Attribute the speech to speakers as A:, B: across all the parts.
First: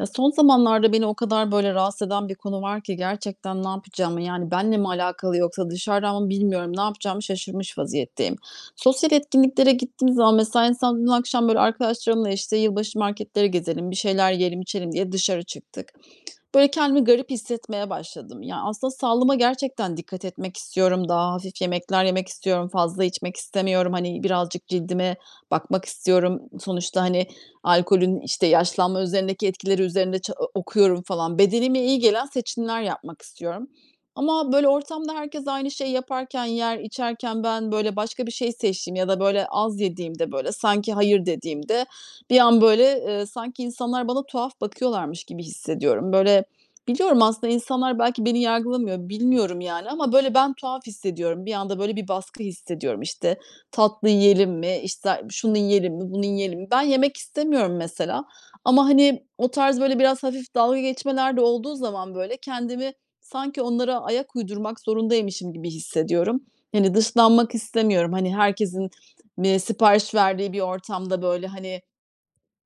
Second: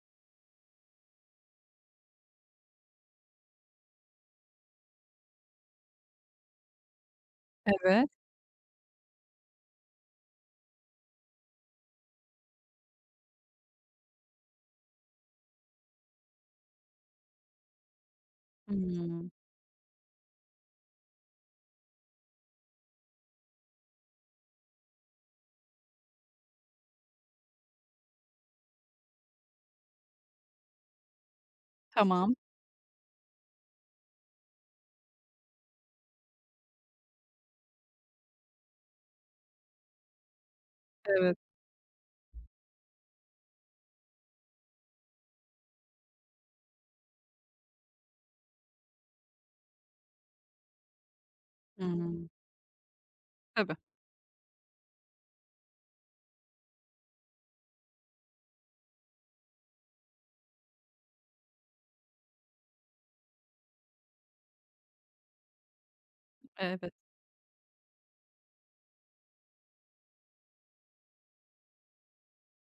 A: Ya, son zamanlarda beni o kadar, böyle, rahatsız eden bir konu var ki gerçekten ne yapacağımı, yani, benle mi alakalı yoksa dışarıdan mı bilmiyorum, ne yapacağımı şaşırmış
B: Evet.
A: vaziyetteyim. Sosyal etkinliklere gittiğim zaman mesela insan dün akşam, böyle, arkadaşlarımla, işte, yılbaşı marketleri gezelim, bir şeyler yiyelim, içelim diye dışarı çıktık. Böyle, kendimi garip hissetmeye başladım. Yani aslında
B: Hımm.
A: sağlığıma gerçekten dikkat etmek istiyorum. Daha hafif yemekler yemek istiyorum. Fazla içmek istemiyorum. Hani, birazcık cildime bakmak istiyorum. Sonuçta, hani, alkolün, işte, yaşlanma üzerindeki etkileri üzerinde ça okuyorum falan. Bedenime iyi gelen
B: Tamam.
A: seçimler yapmak istiyorum. Ama, böyle, ortamda herkes aynı şeyi yaparken, yer, içerken ben, böyle, başka bir şey seçtiğim ya da, böyle, az yediğimde, böyle, sanki hayır
B: Evet.
A: dediğimde bir an böyle, sanki insanlar bana tuhaf bakıyorlarmış gibi hissediyorum. Böyle, biliyorum aslında insanlar belki beni yargılamıyor, bilmiyorum yani ama böyle ben tuhaf hissediyorum. Bir anda böyle bir
B: Hımm.
A: baskı hissediyorum. İşte
B: Tabii.
A: tatlı yiyelim mi, işte, şunu yiyelim mi, bunu yiyelim mi? Ben yemek istemiyorum mesela ama, hani, o tarz böyle biraz hafif dalga geçmeler de olduğu zaman böyle kendimi sanki onlara ayak uydurmak zorundaymışım gibi hissediyorum.
B: Evet.
A: Hani, dışlanmak istemiyorum. Hani, herkesin, sipariş verdiği bir ortamda böyle, hani,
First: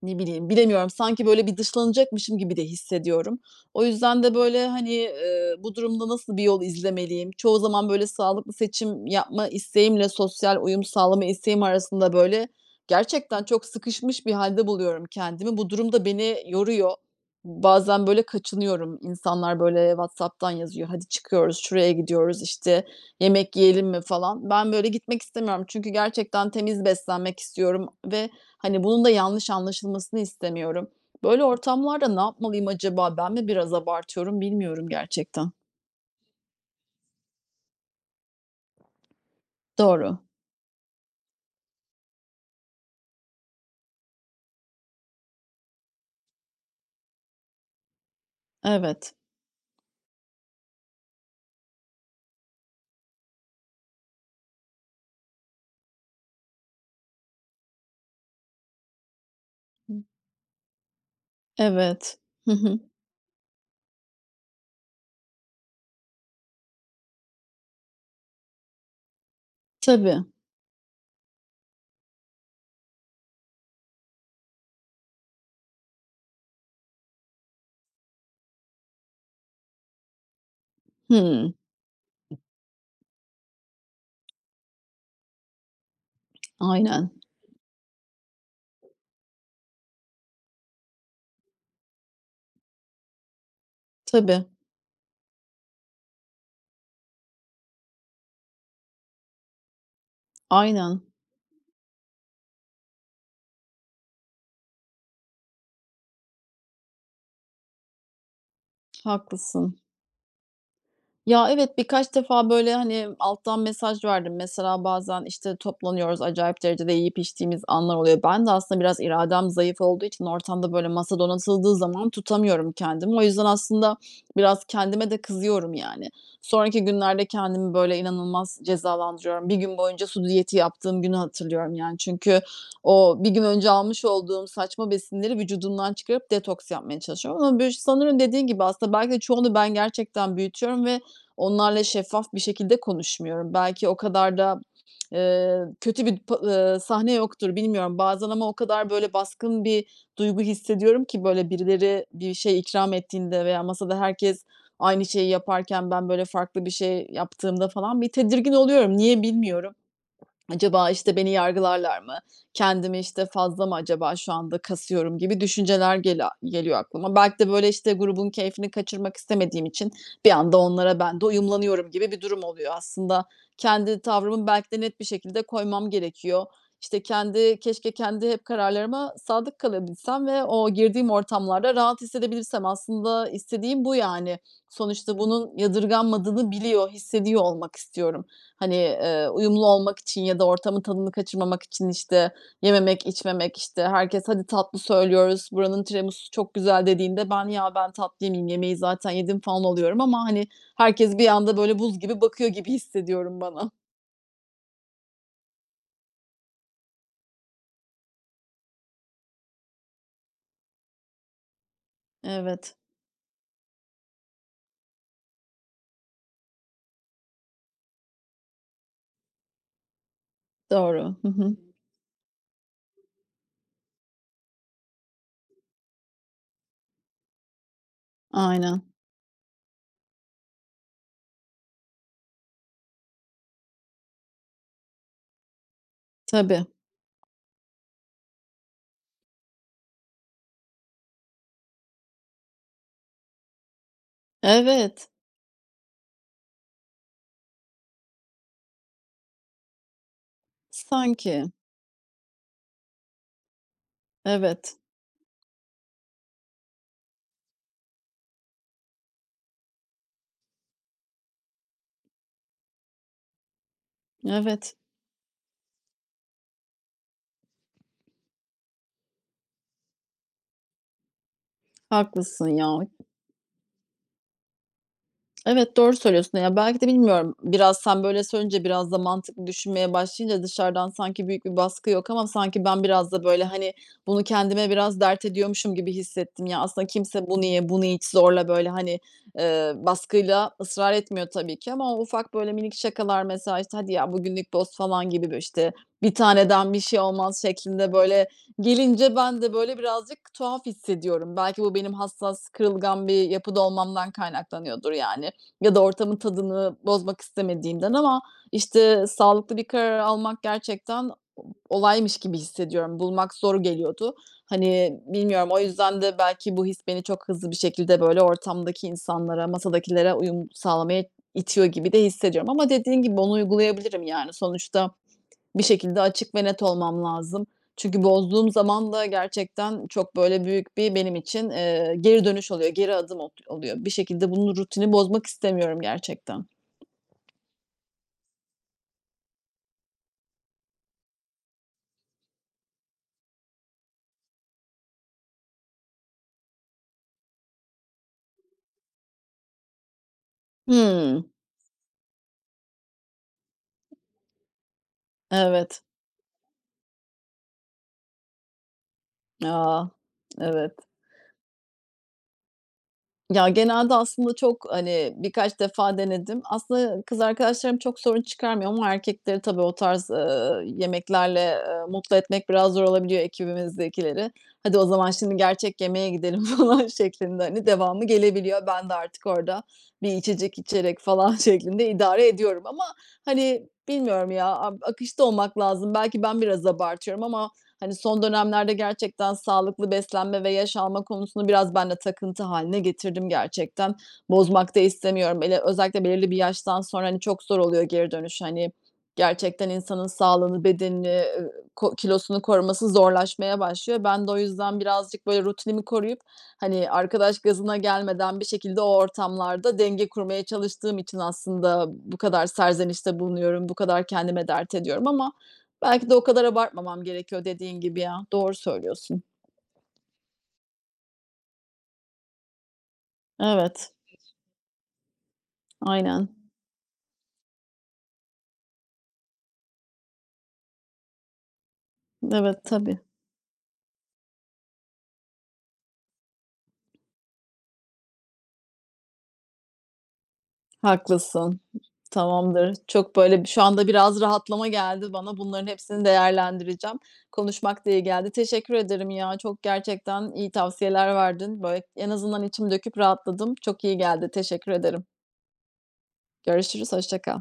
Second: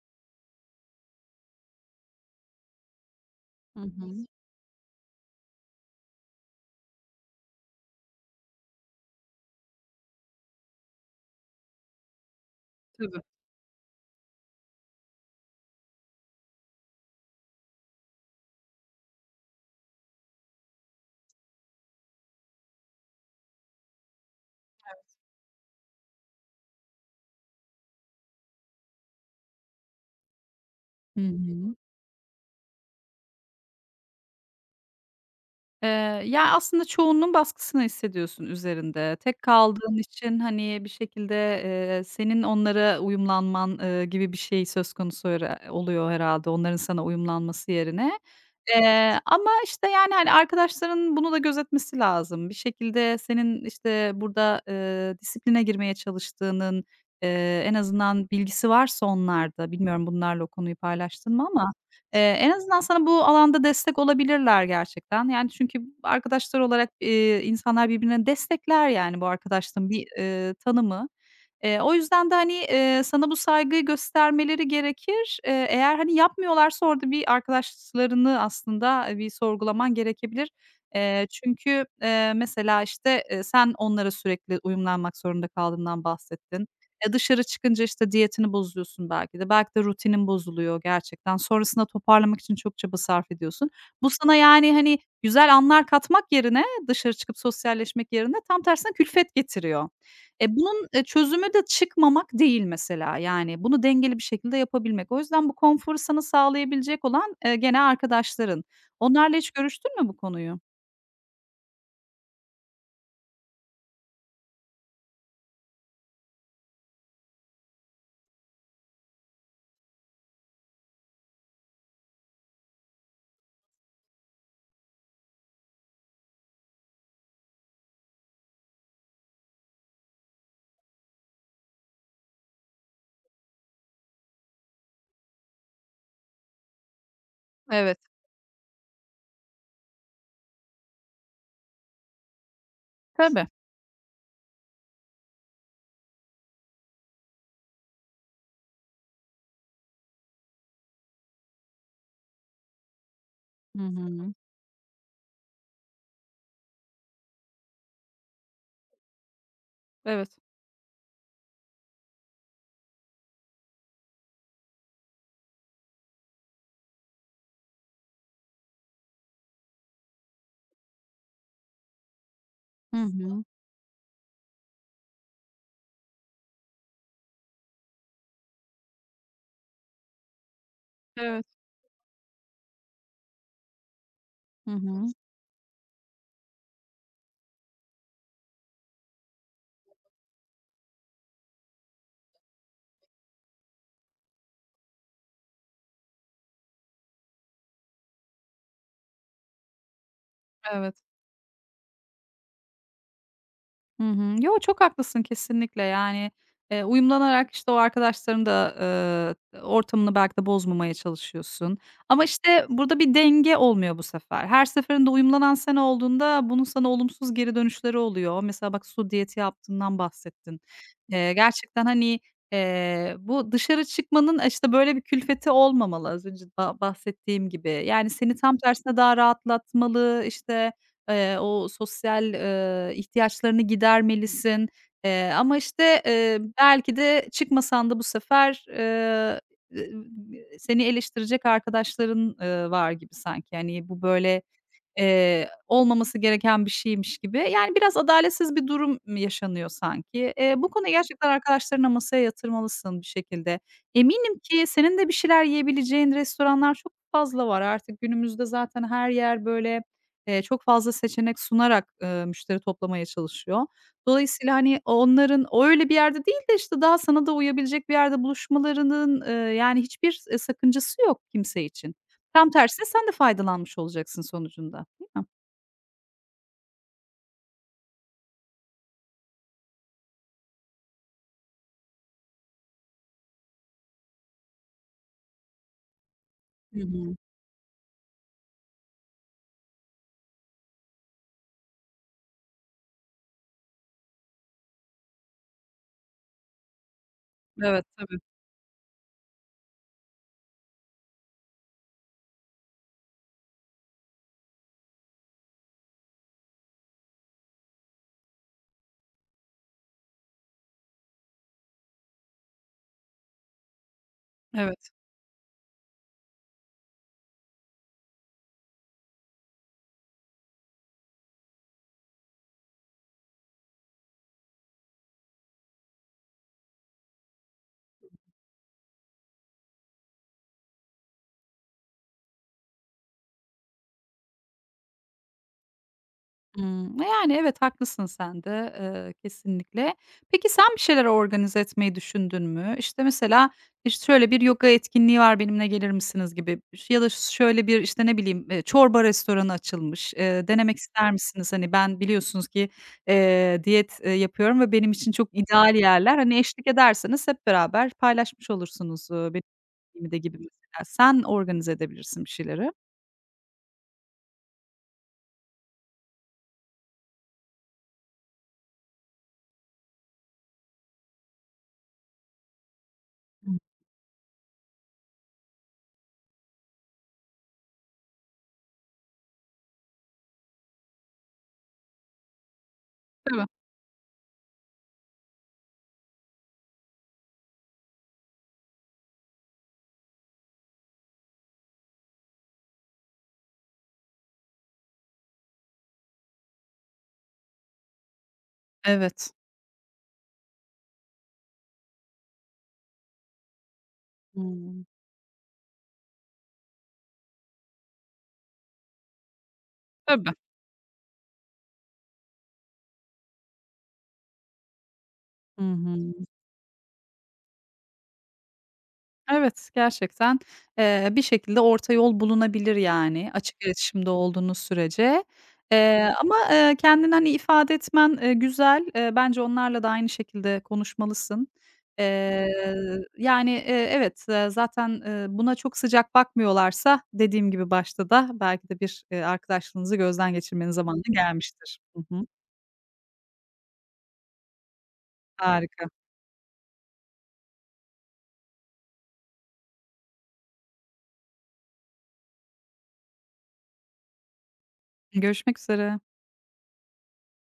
A: ne bileyim, bilemiyorum. Sanki böyle bir dışlanacakmışım gibi de hissediyorum.
B: Hı
A: O yüzden
B: hı.
A: de böyle, hani, bu durumda nasıl bir yol izlemeliyim? Çoğu zaman böyle sağlıklı seçim yapma isteğimle sosyal uyum sağlama isteğim arasında böyle
B: Tabii.
A: gerçekten çok sıkışmış bir halde buluyorum kendimi. Bu durum da beni yoruyor. Bazen böyle kaçınıyorum. İnsanlar böyle WhatsApp'tan yazıyor, "Hadi çıkıyoruz, şuraya gidiyoruz, işte, yemek yiyelim mi?" falan. Ben böyle gitmek istemiyorum çünkü gerçekten temiz beslenmek istiyorum ve hani, bunun da yanlış anlaşılmasını istemiyorum.
B: Hı
A: Böyle
B: hı.
A: ortamlarda ne yapmalıyım acaba? Ben mi biraz abartıyorum bilmiyorum gerçekten.
B: Eee, ya, aslında çoğunluğun baskısını hissediyorsun üzerinde. Tek kaldığın
A: Doğru.
B: için, hani, bir şekilde, senin onlara uyumlanman, gibi bir şey söz konusu hera oluyor herhâlde onların sana uyumlanması yerine.
A: Evet.
B: Ama, işte, yani, hani, arkadaşlarının bunu da gözetmesi lazım. Bir şekilde senin, işte, burada, disipline girmeye çalıştığının, en azından bilgisi varsa onlarda, bilmiyorum bunlarla o konuyu paylaştın mı ama
A: Evet.
B: en
A: Hı
B: azından
A: hı.
B: sana bu alanda destek olabilirler gerçekten. Yani, çünkü arkadaşlar olarak, insanlar birbirini destekler, yani, bu arkadaşlığın bir,
A: Tabii.
B: tanımı. O yüzden de, hani, sana bu saygıyı göstermeleri gerekir. Eğer, hani, yapmıyorlarsa orada bir arkadaşlarını aslında, bir sorgulaman gerekebilir. Eee,
A: Hımm.
B: çünkü, mesela, işte, sen onlara sürekli uyumlanmak zorunda kaldığından bahsettin.
A: Aynen.
B: Dışarı çıkınca, işte, diyetini bozuyorsun belki de. Belki de rutinin bozuluyor gerçekten. Sonrasında toparlamak için çok çaba sarf ediyorsun. Bu sana,
A: Tabii.
B: yani, hani, güzel anlar katmak yerine, dışarı çıkıp sosyalleşmek yerine tam tersine külfet getiriyor. Bunun,
A: Aynen.
B: çözümü de çıkmamak değil mesela, yani, bunu dengeli bir şekilde yapabilmek. O yüzden bu konforu sana sağlayabilecek olan, gene arkadaşların. Onlarla hiç
A: Haklısın.
B: görüştün mü bu konuyu?
A: Ya, evet, birkaç defa, böyle, hani, alttan mesaj verdim. Mesela bazen, işte, toplanıyoruz, acayip derecede yiyip içtiğimiz anlar oluyor. Ben de aslında biraz iradem zayıf olduğu için ortamda, böyle, masa donatıldığı zaman tutamıyorum kendimi. O yüzden aslında biraz kendime de kızıyorum, yani. Sonraki günlerde kendimi, böyle, inanılmaz cezalandırıyorum. Bir gün boyunca su diyeti yaptığım günü hatırlıyorum, yani. Çünkü o bir gün önce almış olduğum saçma besinleri vücudumdan çıkarıp detoks yapmaya çalışıyorum ama bö
B: Evet.
A: sanırım dediğin gibi aslında belki de çoğunu ben gerçekten büyütüyorum ve onlarla şeffaf bir şekilde
B: Tabii.
A: konuşmuyorum. Belki o kadar da, kötü bir pa sahne yoktur bilmiyorum. Bazen ama o kadar böyle baskın bir duygu hissediyorum ki böyle birileri bir şey ikram ettiğinde veya
B: Hı
A: masada
B: hı.
A: herkes aynı şeyi yaparken ben böyle farklı bir şey yaptığımda falan bir tedirgin oluyorum. Niye bilmiyorum.
B: Evet. Evet.
A: Acaba, işte, beni yargılarlar mı? Kendimi, işte, fazla mı acaba şu anda kasıyorum gibi düşünceler gela geliyor aklıma. Belki de, böyle, işte, grubun keyfini kaçırmak istemediğim için bir anda onlara ben de uyumlanıyorum gibi bir durum oluyor.
B: Hı
A: Aslında
B: hı.
A: kendi tavrımı belki de net bir şekilde koymam gerekiyor. İşte, kendi keşke kendi hep kararlarıma sadık kalabilsem ve o girdiğim
B: Evet.
A: ortamlarda rahat hissedebilirsem. Aslında istediğim bu, yani.
B: Hı hı.
A: Sonuçta bunun yadırganmadığını biliyor, hissediyor olmak istiyorum. Hani, uyumlu olmak için ya da ortamın tadını kaçırmamak için, işte, yememek, içmemek, işte, herkes "Hadi tatlı söylüyoruz, buranın tiramisu'su çok güzel." dediğinde ben, "Ya, ben tatlı yemeyeyim, yemeği zaten yedim." falan oluyorum ama, hani,
B: Evet.
A: herkes bir anda böyle buz gibi bakıyor gibi hissediyorum bana.
B: Hı hı. Yo, çok haklısın kesinlikle. Yani, uyumlanarak, işte, o arkadaşların da, ortamını belki de bozmamaya çalışıyorsun. Ama, işte,
A: Evet,
B: burada bir denge olmuyor bu sefer. Her seferinde uyumlanan sen olduğunda bunun sana olumsuz geri dönüşleri oluyor. Mesela bak su diyeti yaptığından bahsettin.
A: doğru. Hı
B: Eee,
A: hı.
B: gerçekten, hani, bu dışarı çıkmanın, işte, böyle bir külfeti olmamalı az önce bahsettiğim gibi. Yani, seni tam
A: Aynen.
B: tersine daha rahatlatmalı, işte. O sosyal, ihtiyaçlarını gidermelisin. Ama, işte,
A: Tabii.
B: belki de çıkmasan da bu sefer, ı ı seni eleştirecek arkadaşların, var gibi sanki. Hani, bu böyle
A: Evet,
B: olmaması gereken bir şeymiş gibi. Yani, biraz adaletsiz bir durum yaşanıyor sanki. Bu konuyu gerçekten
A: sanki.
B: arkadaşlarınla masaya yatırmalısın bir şekilde. Eminim ki
A: Evet,
B: senin de bir şeyler yiyebileceğin restoranlar çok fazla var. Artık günümüzde zaten her yer, böyle, çok fazla seçenek sunarak, müşteri toplamaya çalışıyor. Dolayısıyla,
A: evet.
B: hani, onların o öyle bir yerde değil de, işte, daha sana da uyabilecek bir yerde buluşmalarının, yani, hiçbir, sakıncası yok kimse için.
A: Haklısın
B: Tam
A: ya.
B: tersine sen de faydalanmış olacaksın sonucunda.
A: Evet, doğru söylüyorsun. Ya, belki de bilmiyorum, biraz sen böyle söyleyince, biraz da mantıklı düşünmeye başlayınca dışarıdan sanki büyük bir baskı yok ama sanki ben biraz da böyle, hani, bunu kendime biraz dert ediyormuşum gibi hissettim. Ya,
B: Hı
A: aslında
B: hı.
A: kimse bunu ye, bunu iç zorla böyle, hani, baskıyla ısrar etmiyor tabii ki ama o ufak böyle minik şakalar mesela, işte, "Hadi ya, bugünlük dost." falan gibi, böyle, işte, "Bir taneden bir şey olmaz."
B: Evet,
A: şeklinde
B: tabii.
A: böyle gelince ben de böyle birazcık tuhaf hissediyorum. Belki bu benim hassas, kırılgan bir yapıda olmamdan kaynaklanıyordur yani ya da ortamın tadını bozmak istemediğimden ama, işte, sağlıklı bir karar almak gerçekten olaymış gibi hissediyorum. Bulmak zor geliyordu.
B: Evet.
A: Hani, bilmiyorum, o yüzden de belki bu his beni çok hızlı bir şekilde, böyle, ortamdaki insanlara, masadakilere uyum sağlamaya itiyor gibi de hissediyorum ama dediğin gibi onu uygulayabilirim, yani. Sonuçta bir şekilde açık ve net olmam lazım. Çünkü bozduğum zaman da gerçekten çok böyle büyük bir benim için, geri dönüş oluyor, geri adım ot oluyor. Bir şekilde bunun rutini bozmak istemiyorum gerçekten.
B: Hımm. Yani, evet, haklısın sen de, kesinlikle. Peki sen bir şeyler organize etmeyi düşündün mü? İşte, mesela, işte, şöyle bir yoga etkinliği var, benimle gelir misiniz gibi ya da şöyle bir, işte, ne bileyim, çorba restoranı açılmış, denemek ister
A: Hımm.
B: misiniz? Hani, ben biliyorsunuz ki, diyet, yapıyorum ve benim için çok ideal
A: Evet.
B: yerler. Hani, eşlik ederseniz hep beraber paylaşmış olursunuz,
A: A!
B: benim de gibi mesela.
A: Evet.
B: Sen organize edebilirsin bir şeyleri.
A: Ya, genelde aslında çok, hani, birkaç defa denedim. Aslında kız arkadaşlarım çok sorun çıkarmıyor ama erkekleri tabii o tarz, yemeklerle, mutlu etmek biraz zor olabiliyor
B: Hıı.
A: ekibimizdekileri. "Hadi o zaman şimdi gerçek yemeğe gidelim." falan şeklinde, hani, devamı gelebiliyor. Ben de artık orada bir içecek içerek falan şeklinde idare ediyorum ama, hani, bilmiyorum ya, ab akışta olmak lazım. Belki ben biraz abartıyorum ama hani, son dönemlerde gerçekten sağlıklı beslenme ve yaş alma konusunu biraz ben de takıntı haline getirdim gerçekten. Bozmak da istemiyorum. Ele özellikle belirli bir yaştan sonra, hani, çok zor oluyor geri dönüş. Hani,
B: Evet.
A: gerçekten insanın sağlığını, bedenini, ko kilosunu koruması zorlaşmaya başlıyor. Ben de o yüzden
B: Hımm.
A: birazcık, böyle, rutinimi koruyup, hani, arkadaş gazına gelmeden bir şekilde o ortamlarda denge
B: Tabii.
A: kurmaya çalıştığım için aslında bu kadar serzenişte bulunuyorum, bu kadar kendime dert ediyorum ama
B: Hı
A: belki de o
B: hı.
A: kadar abartmamam gerekiyor dediğin gibi ya. Doğru söylüyorsun.
B: Evet, gerçekten, bir şekilde orta yol bulunabilir, yani, açık
A: Evet,
B: iletişimde olduğunuz sürece. Eee,
A: aynen.
B: ama, kendini, hani, ifade etmen, güzel. Bence onlarla da aynı şekilde konuşmalısın. Eee,
A: Evet, tabii.
B: yani, evet, zaten, buna çok sıcak bakmıyorlarsa dediğim gibi başta da belki de bir, arkadaşlığınızı gözden geçirmenin zamanı
A: Haklısın.
B: gelmiştir. Hı hı.
A: Tamamdır. Çok böyle şu anda biraz rahatlama geldi bana. Bunların
B: Harika.
A: hepsini değerlendireceğim. Konuşmak da iyi geldi. Teşekkür ederim ya. Çok gerçekten iyi tavsiyeler verdin. Böyle en azından içim döküp rahatladım. Çok iyi geldi. Teşekkür ederim.
B: Görüşmek üzere.
A: Görüşürüz. Hoşça kal.